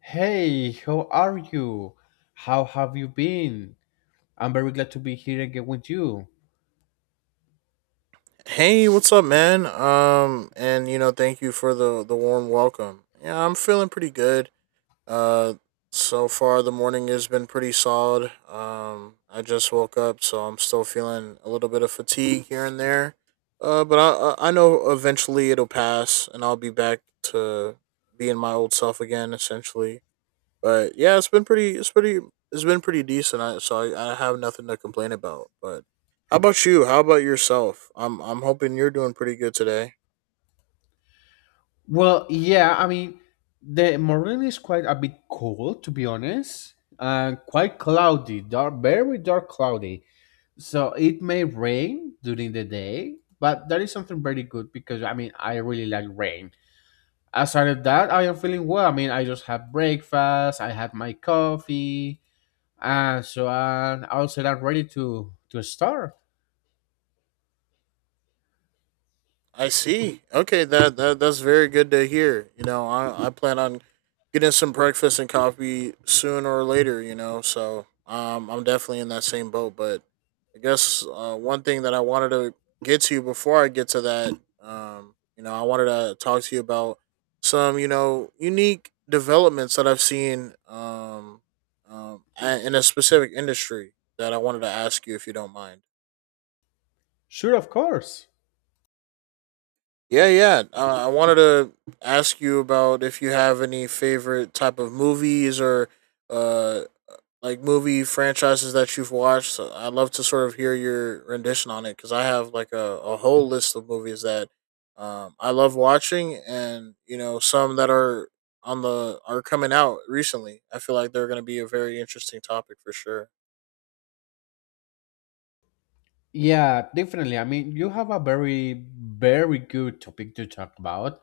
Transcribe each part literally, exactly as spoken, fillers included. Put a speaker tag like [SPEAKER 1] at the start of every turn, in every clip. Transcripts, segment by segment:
[SPEAKER 1] Hey, how are you? How have you been? I'm very glad to be here again with you.
[SPEAKER 2] Hey, what's up, man? Um, and you know, thank you for the the warm welcome. Yeah, I'm feeling pretty good. Uh, so far the morning has been pretty solid. Um, I just woke up, so I'm still feeling a little bit of fatigue here and there. Uh, but I I I know eventually it'll pass, and I'll be back to being my old self again, essentially. But yeah, it's been pretty. It's pretty. It's been pretty decent. I, so I, I have nothing to complain about. But how about you? How about yourself? I'm I'm hoping you're doing pretty good today.
[SPEAKER 1] Well, yeah, I mean, the morning is quite a bit cold, to be honest, and quite cloudy, dark, very dark cloudy. So it may rain during the day, but that is something very good because I mean, I really like rain. Aside of that, I am feeling well. I mean, I just had breakfast, I had my coffee, and so on. Also, I'm ready to to start.
[SPEAKER 2] I see. Okay, that, that that's very good to hear. You know, I, I plan on getting some breakfast and coffee sooner or later, you know, so um I'm definitely in that same boat. But I guess uh, one thing that I wanted to get to before I get to that, um, you know, I wanted to talk to you about some, you know, unique developments that I've seen, um, um a- in a specific industry that I wanted to ask you if you don't mind.
[SPEAKER 1] Sure, of course.
[SPEAKER 2] Yeah, yeah. Uh, I wanted to ask you about if you have any favorite type of movies or uh like movie franchises that you've watched. So I'd love to sort of hear your rendition on it because I have like a, a whole list of movies that um, I love watching, and you know some that are on the are coming out recently. I feel like they're going to be a very interesting topic for sure.
[SPEAKER 1] Yeah, definitely. I mean, you have a very, very good topic to talk about.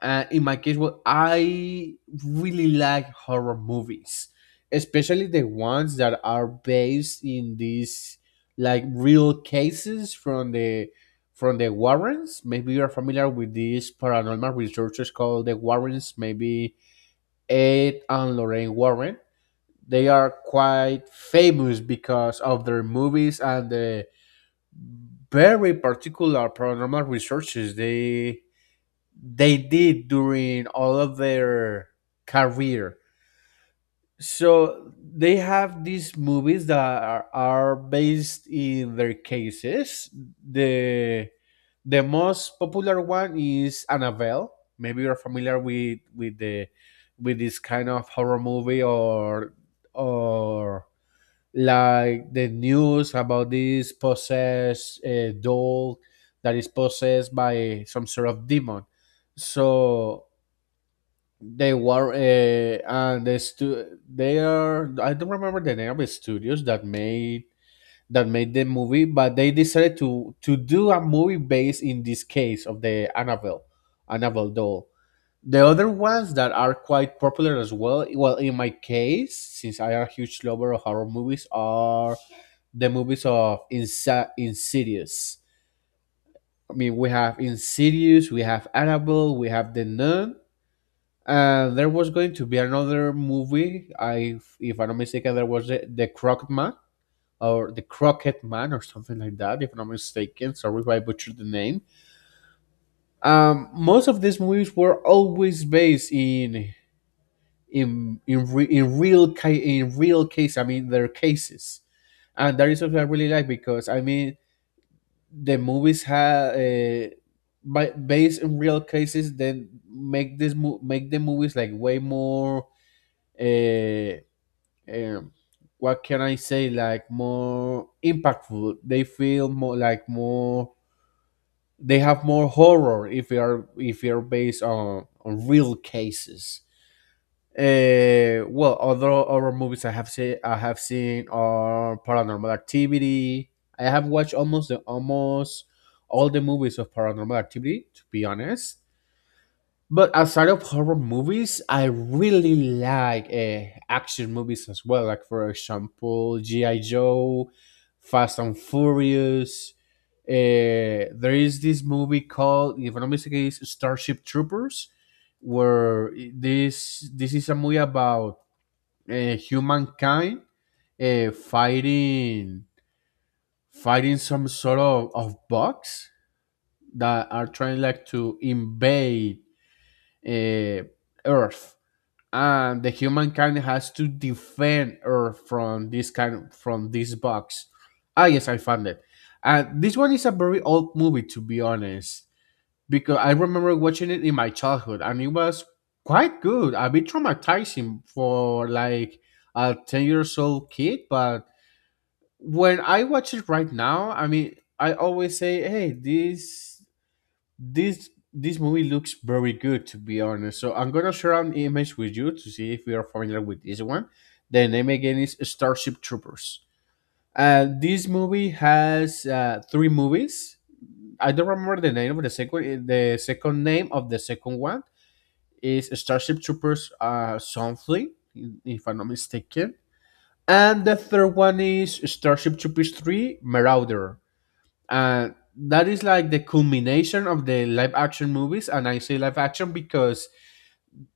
[SPEAKER 1] Uh, in my case, well, I really like horror movies, especially the ones that are based in these like real cases from the from the Warrens. Maybe you are familiar with these paranormal researchers called the Warrens. Maybe Ed and Lorraine Warren. They are quite famous because of their movies and the very particular paranormal researches they they did during all of their career. So they have these movies that are, are based in their cases. The the most popular one is Annabelle. Maybe you're familiar with with the with this kind of horror movie or or like the news about this possessed uh, doll that is possessed by some sort of demon. So they were uh, and the stu- they are I don't remember the name of the studios that made that made the movie, but they decided to to do a movie based in this case of the Annabelle Annabelle doll. The other ones that are quite popular as well, well, in my case, since I am a huge lover of horror movies, are the movies of Insa- Insidious. I mean, we have Insidious, we have Annabelle, we have The Nun, and there was going to be another movie. I, if I'm not mistaken, there was the, the Crooked Man or the Crooked Man or something like that. If I'm not mistaken, sorry if I butchered the name. Um, most of these movies were always based in in in re, in real ca- in real case. I mean, their cases, and that is what I really like because I mean the movies have uh, by, based in real cases, then make this mo- make the movies like way more. Uh, um, what can I say? Like more impactful. They feel more like more. They have more horror if they are if they are based on on real cases. Uh, well, other horror movies I have seen, I have seen are Paranormal Activity. I have watched almost the, almost all the movies of Paranormal Activity. To be honest, but outside of horror movies, I really like uh, action movies as well. Like for example, G I Joe, Fast and Furious. Uh, there is this movie called, if I'm not mistaken, it's Starship Troopers, where this this is a movie about uh, humankind uh, fighting fighting some sort of, of bugs that are trying like to invade uh, Earth and the humankind has to defend Earth from this kind of, from this box. Ah, yes, I found it. And this one is a very old movie, to be honest, because I remember watching it in my childhood, and it was quite good. A bit traumatizing for like a ten years old kid, but when I watch it right now, I mean, I always say, "Hey, this this this movie looks very good to be honest, so I'm gonna share an image with you to see if you are familiar with this one. The name again is Starship Troopers. Uh, this movie has uh, three movies. I don't remember the name of the second the second name of the second one is Starship Troopers uh, something, if I'm not mistaken, and the third one is Starship Troopers three Marauder, and that is like the culmination of the live action movies. And I say live action because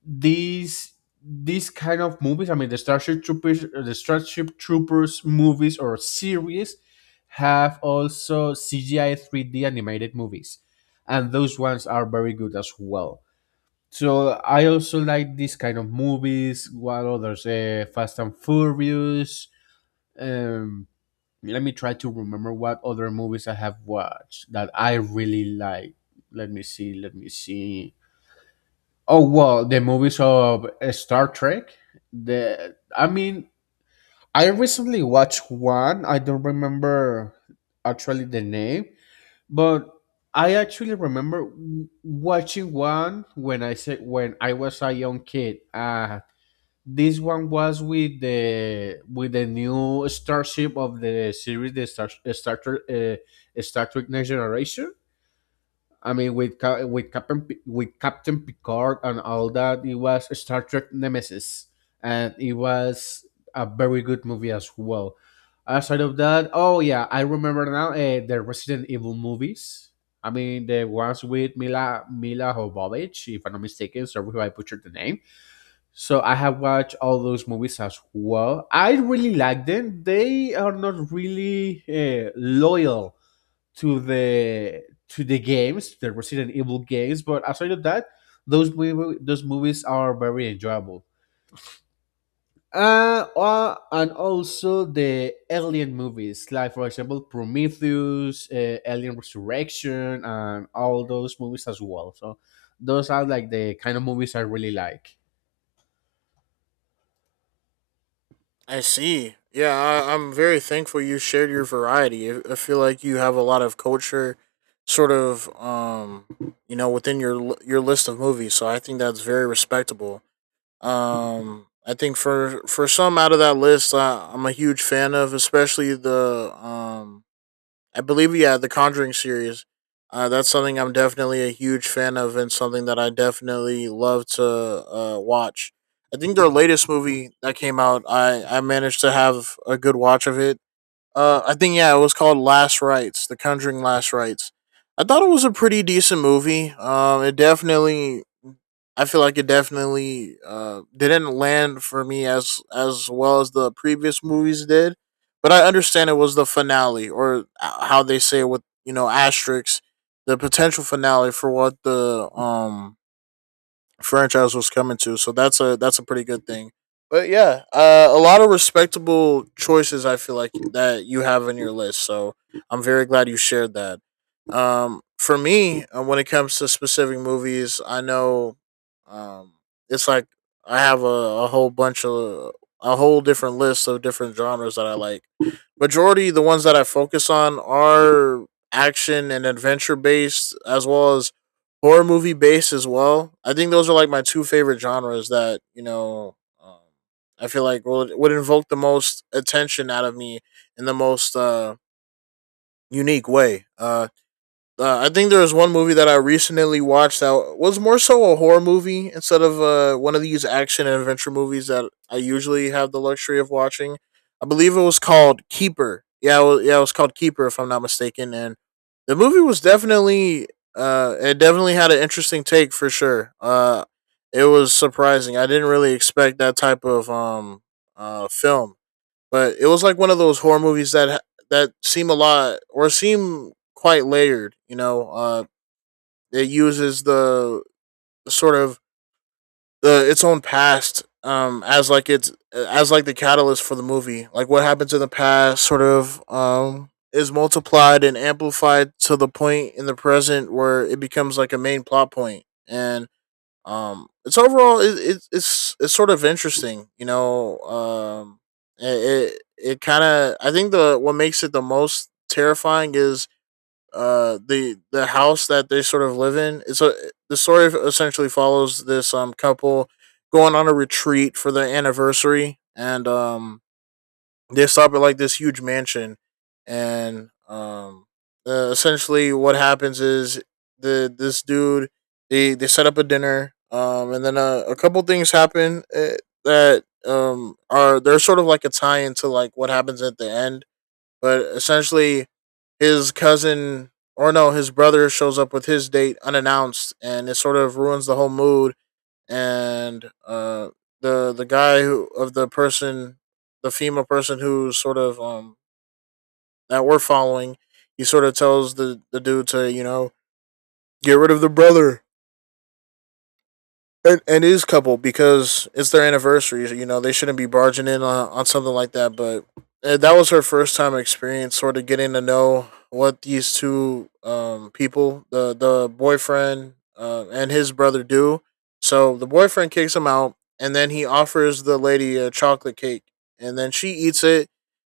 [SPEAKER 1] these these kind of movies, i mean the starship troopers the starship troopers movies or series have also cgi three d animated movies, and those ones are very good as well. So I also like these kind of movies. What others? uh, Fast and Furious. Um let me try to remember what other movies I have watched that I really like. Let me see. Let me see. Oh well, the movies of uh, Star Trek. The I mean, I recently watched one. I don't remember actually the name, but I actually remember w- watching one when I said when I was a young kid. Uh this one was with the with the new starship of the series, the Star Star Trek, uh, Star Trek Next Generation. I mean, with Ca- with Captain P- with Captain Picard and all that. It was Star Trek Nemesis, and it was a very good movie as well. Aside of that, oh yeah, I remember now uh, the Resident Evil movies. I mean, the ones with Mila Mila Jovovich, if I'm not mistaken. Sorry if I butchered the name, so I have watched all those movies as well. I really like them. They are not really uh, loyal to the to the games, the Resident Evil games. But aside of that, those movie, those movies are very enjoyable. Uh, uh, and also the alien movies, like for example Prometheus, uh, Alien Resurrection, and all those movies as well. So those are like the kind of movies I really like.
[SPEAKER 2] I see. Yeah, I, I'm very thankful you shared your variety. I I feel like you have a lot of culture, sort of, um, you know, within your l- your list of movies. So I think that's very respectable. Um, I think for for some out of that list, I, I'm a huge fan of, especially the um I believe, yeah, the Conjuring series. Uh, that's something I'm definitely a huge fan of, and something that I definitely love to uh, watch. I think their latest movie that came out, I, I managed to have a good watch of it. Uh, I think yeah, it was called Last Rites, The Conjuring Last Rites. I thought it was a pretty decent movie. Um, it definitely I feel like it definitely uh, didn't land for me as as well as the previous movies did, but I understand it was the finale or a- how they say it with you know asterisks, the potential finale for what the um franchise was coming to. So that's a that's a pretty good thing. But yeah, uh, a lot of respectable choices. I feel like that you have in your list. So I'm very glad you shared that. Um, for me, uh, when it comes to specific movies, I know, um, it's like I have a, a whole bunch of a whole different list of different genres that I like. Majority the ones that I focus on are action and adventure based, as well as horror movie based as well. I think those are like my two favorite genres that you know um, I feel like would, would invoke the most attention out of me in the most uh, unique way. Uh, uh, I think there was one movie that I recently watched that was more so a horror movie instead of uh, one of these action and adventure movies that I usually have the luxury of watching. I believe it was called Keeper. Yeah, it was, yeah, it was called Keeper if I'm not mistaken. And the movie was definitely, uh, it definitely had an interesting take for sure. Uh, it was surprising. I didn't really expect that type of um uh film, but it was like one of those horror movies that that seem a lot or seem quite layered. You know, uh, it uses the sort of the its own past um as like it's as like the catalyst for the movie. Like what happens in the past, sort of um is multiplied and amplified to the point in the present where it becomes like a main plot point. And um it's overall it, it, it's it's sort of interesting, you know. um it it, it kind of, I think the what makes it the most terrifying is uh the the house that they sort of live in. It's a, the story essentially follows this um couple going on a retreat for their anniversary, and um they stop at like this huge mansion. And um uh, essentially what happens is the this dude, they they set up a dinner, um and then a, a couple things happen, uh, that um are they're sort of like a tie into like what happens at the end. But essentially, his cousin, or no, his brother shows up with his date unannounced, and it sort of ruins the whole mood. And uh, the the guy, who of the person, the female person who sort of, um that we're following, he sort of tells the the dude to, you know, get rid of the brother, It, it is couple because it's their anniversary. You know, they shouldn't be barging in on, on something like that. But uh, that was her first time experience, sort of getting to know what these two um, people, the the boyfriend uh, and his brother, do. So the boyfriend kicks him out, and then he offers the lady a chocolate cake, and then she eats it.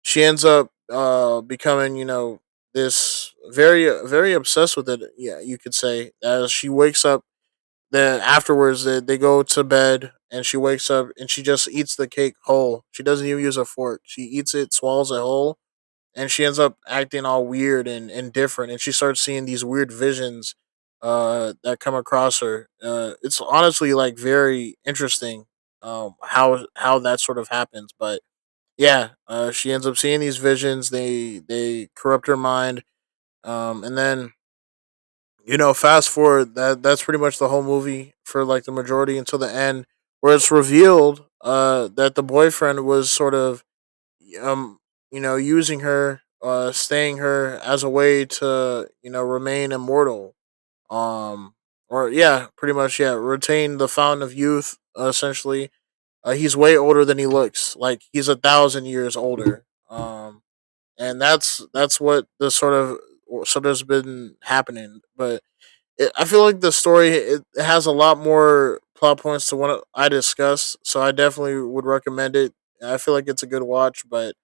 [SPEAKER 2] She ends up uh, becoming, you know, this very very obsessed with it. Yeah, you could say, as she wakes up then afterwards, they, they go to bed and she wakes up and she just eats the cake whole. She doesn't even use a fork, she eats it, swallows it whole, and she ends up acting all weird and, and different, and she starts seeing these weird visions uh, that come across her. Uh, it's honestly like very interesting, um, how how that sort of happens. But yeah, uh, she ends up seeing these visions, they they corrupt her mind. Um, and then, you know, fast forward, that that's pretty much the whole movie for like the majority until the end, where it's revealed uh that the boyfriend was sort of, um you know, using her, uh staying her as a way to, you know, remain immortal, um or yeah, pretty much, yeah, retain the fountain of youth, uh, essentially. Uh, he's way older than he looks. Like he's a thousand years older. Um, and that's that's what the sort of sort of has been happening. But it, I feel like the story it has a lot more plot points to what I discussed, so I definitely would recommend it. I feel like it's a good watch, but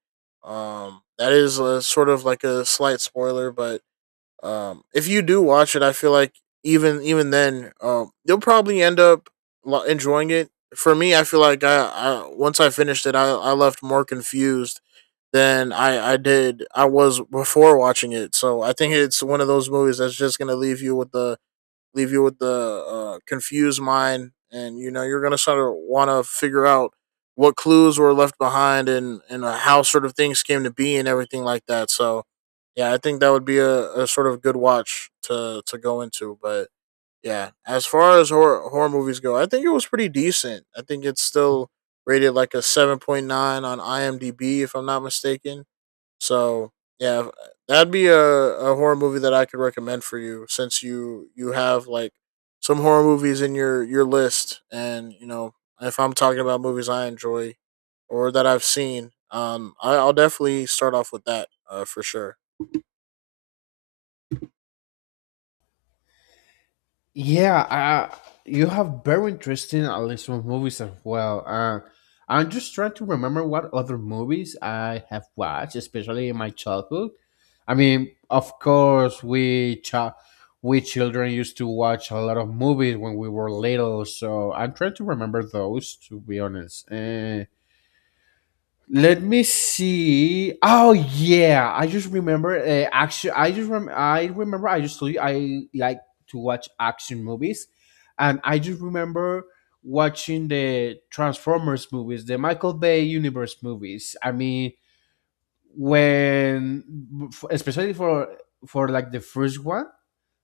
[SPEAKER 2] um, that is a sort of like a slight spoiler. But um, if you do watch it, I feel like even even then, um, you'll probably end up enjoying it. For me, I feel like I, I once I finished it, I, I left more confused than I, I did I was before watching it. So I think it's one of those movies that's just gonna leave you with the leave you with the uh, confused mind, and you know you're gonna sort of want to figure out what clues were left behind, and and uh, how sort of things came to be and everything like that. So yeah, I think that would be a, a sort of good watch to to go into. But yeah, as far as horror, horror movies go, I think it was pretty decent. I think it's still rated like a seven point nine on I M D b if I'm not mistaken. So yeah, that'd be a, a horror movie that I could recommend for you, since you you have like some horror movies in your your list. And you know, if I'm talking about movies I enjoy or that I've seen, um, I, I'll definitely start off with that, uh, for sure.
[SPEAKER 1] Yeah, uh, you have very interesting at least some movies as well. Uh, I'm just trying to remember what other movies I have watched, especially in my childhood. I mean, of course, we ch- we children used to watch a lot of movies when we were little, so I'm trying to remember those. To be honest, uh, let me see. Oh yeah, I just remember. Uh, action. I just rem- I remember. I just told you I like to watch action movies, and I just remember watching the Transformers movies, the Michael Bay universe movies. I mean, when f- especially for for like the first one,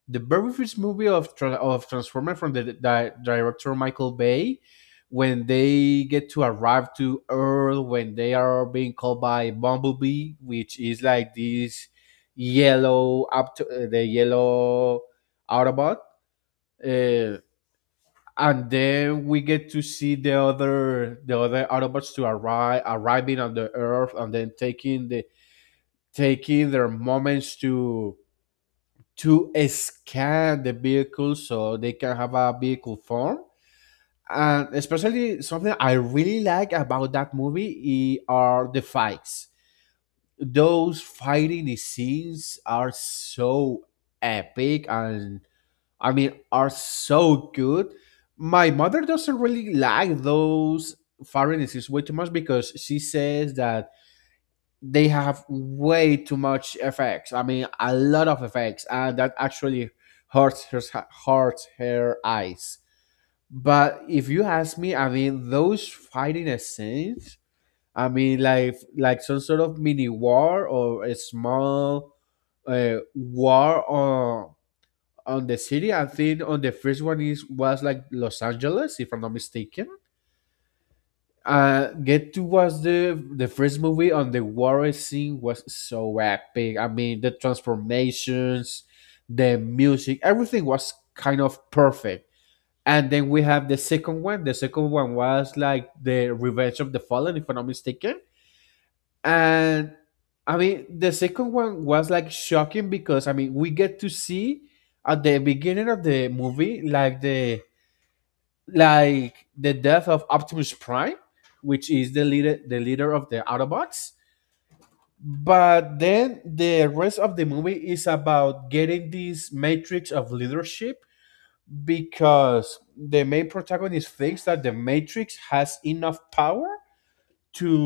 [SPEAKER 1] the very first movie of of Transformer from the di- director Michael Bay, when they get to arrive to Earth, when they are being called by Bumblebee, which is like this yellow up to, uh, the yellow Autobot, uh, and then we get to see the other the other Autobots to arrive arriving on the Earth, and then taking the taking their moments to to scan the vehicle so they can have a vehicle form. And especially something I really like about that movie i- are the fights. Those fighting scenes are so epic, and I mean are so good. My mother doesn't really like those fighting scenes way too much because she says that they have way too much effects. I mean, a lot of effects, and that actually hurts her hurts her eyes. But if you ask me, I mean, those fighting scenes, I mean, like like some sort of mini war or a small uh, war on on the city. I think on the first one is was like Los Angeles, if I'm not mistaken. Uh, Get to was the the first movie on the war scene was so epic. I mean, the transformations, the music, everything was kind of perfect. And then we have the second one. The second one was like the Revenge of the Fallen, if I'm not mistaken. And I mean, the second one was like shocking because I mean, we get to see at the beginning of the movie like the like the death of Optimus Prime, which is the leader the leader of the Autobots. But then the rest of the movie is about getting this matrix of leadership because the main protagonist thinks that the matrix has enough power to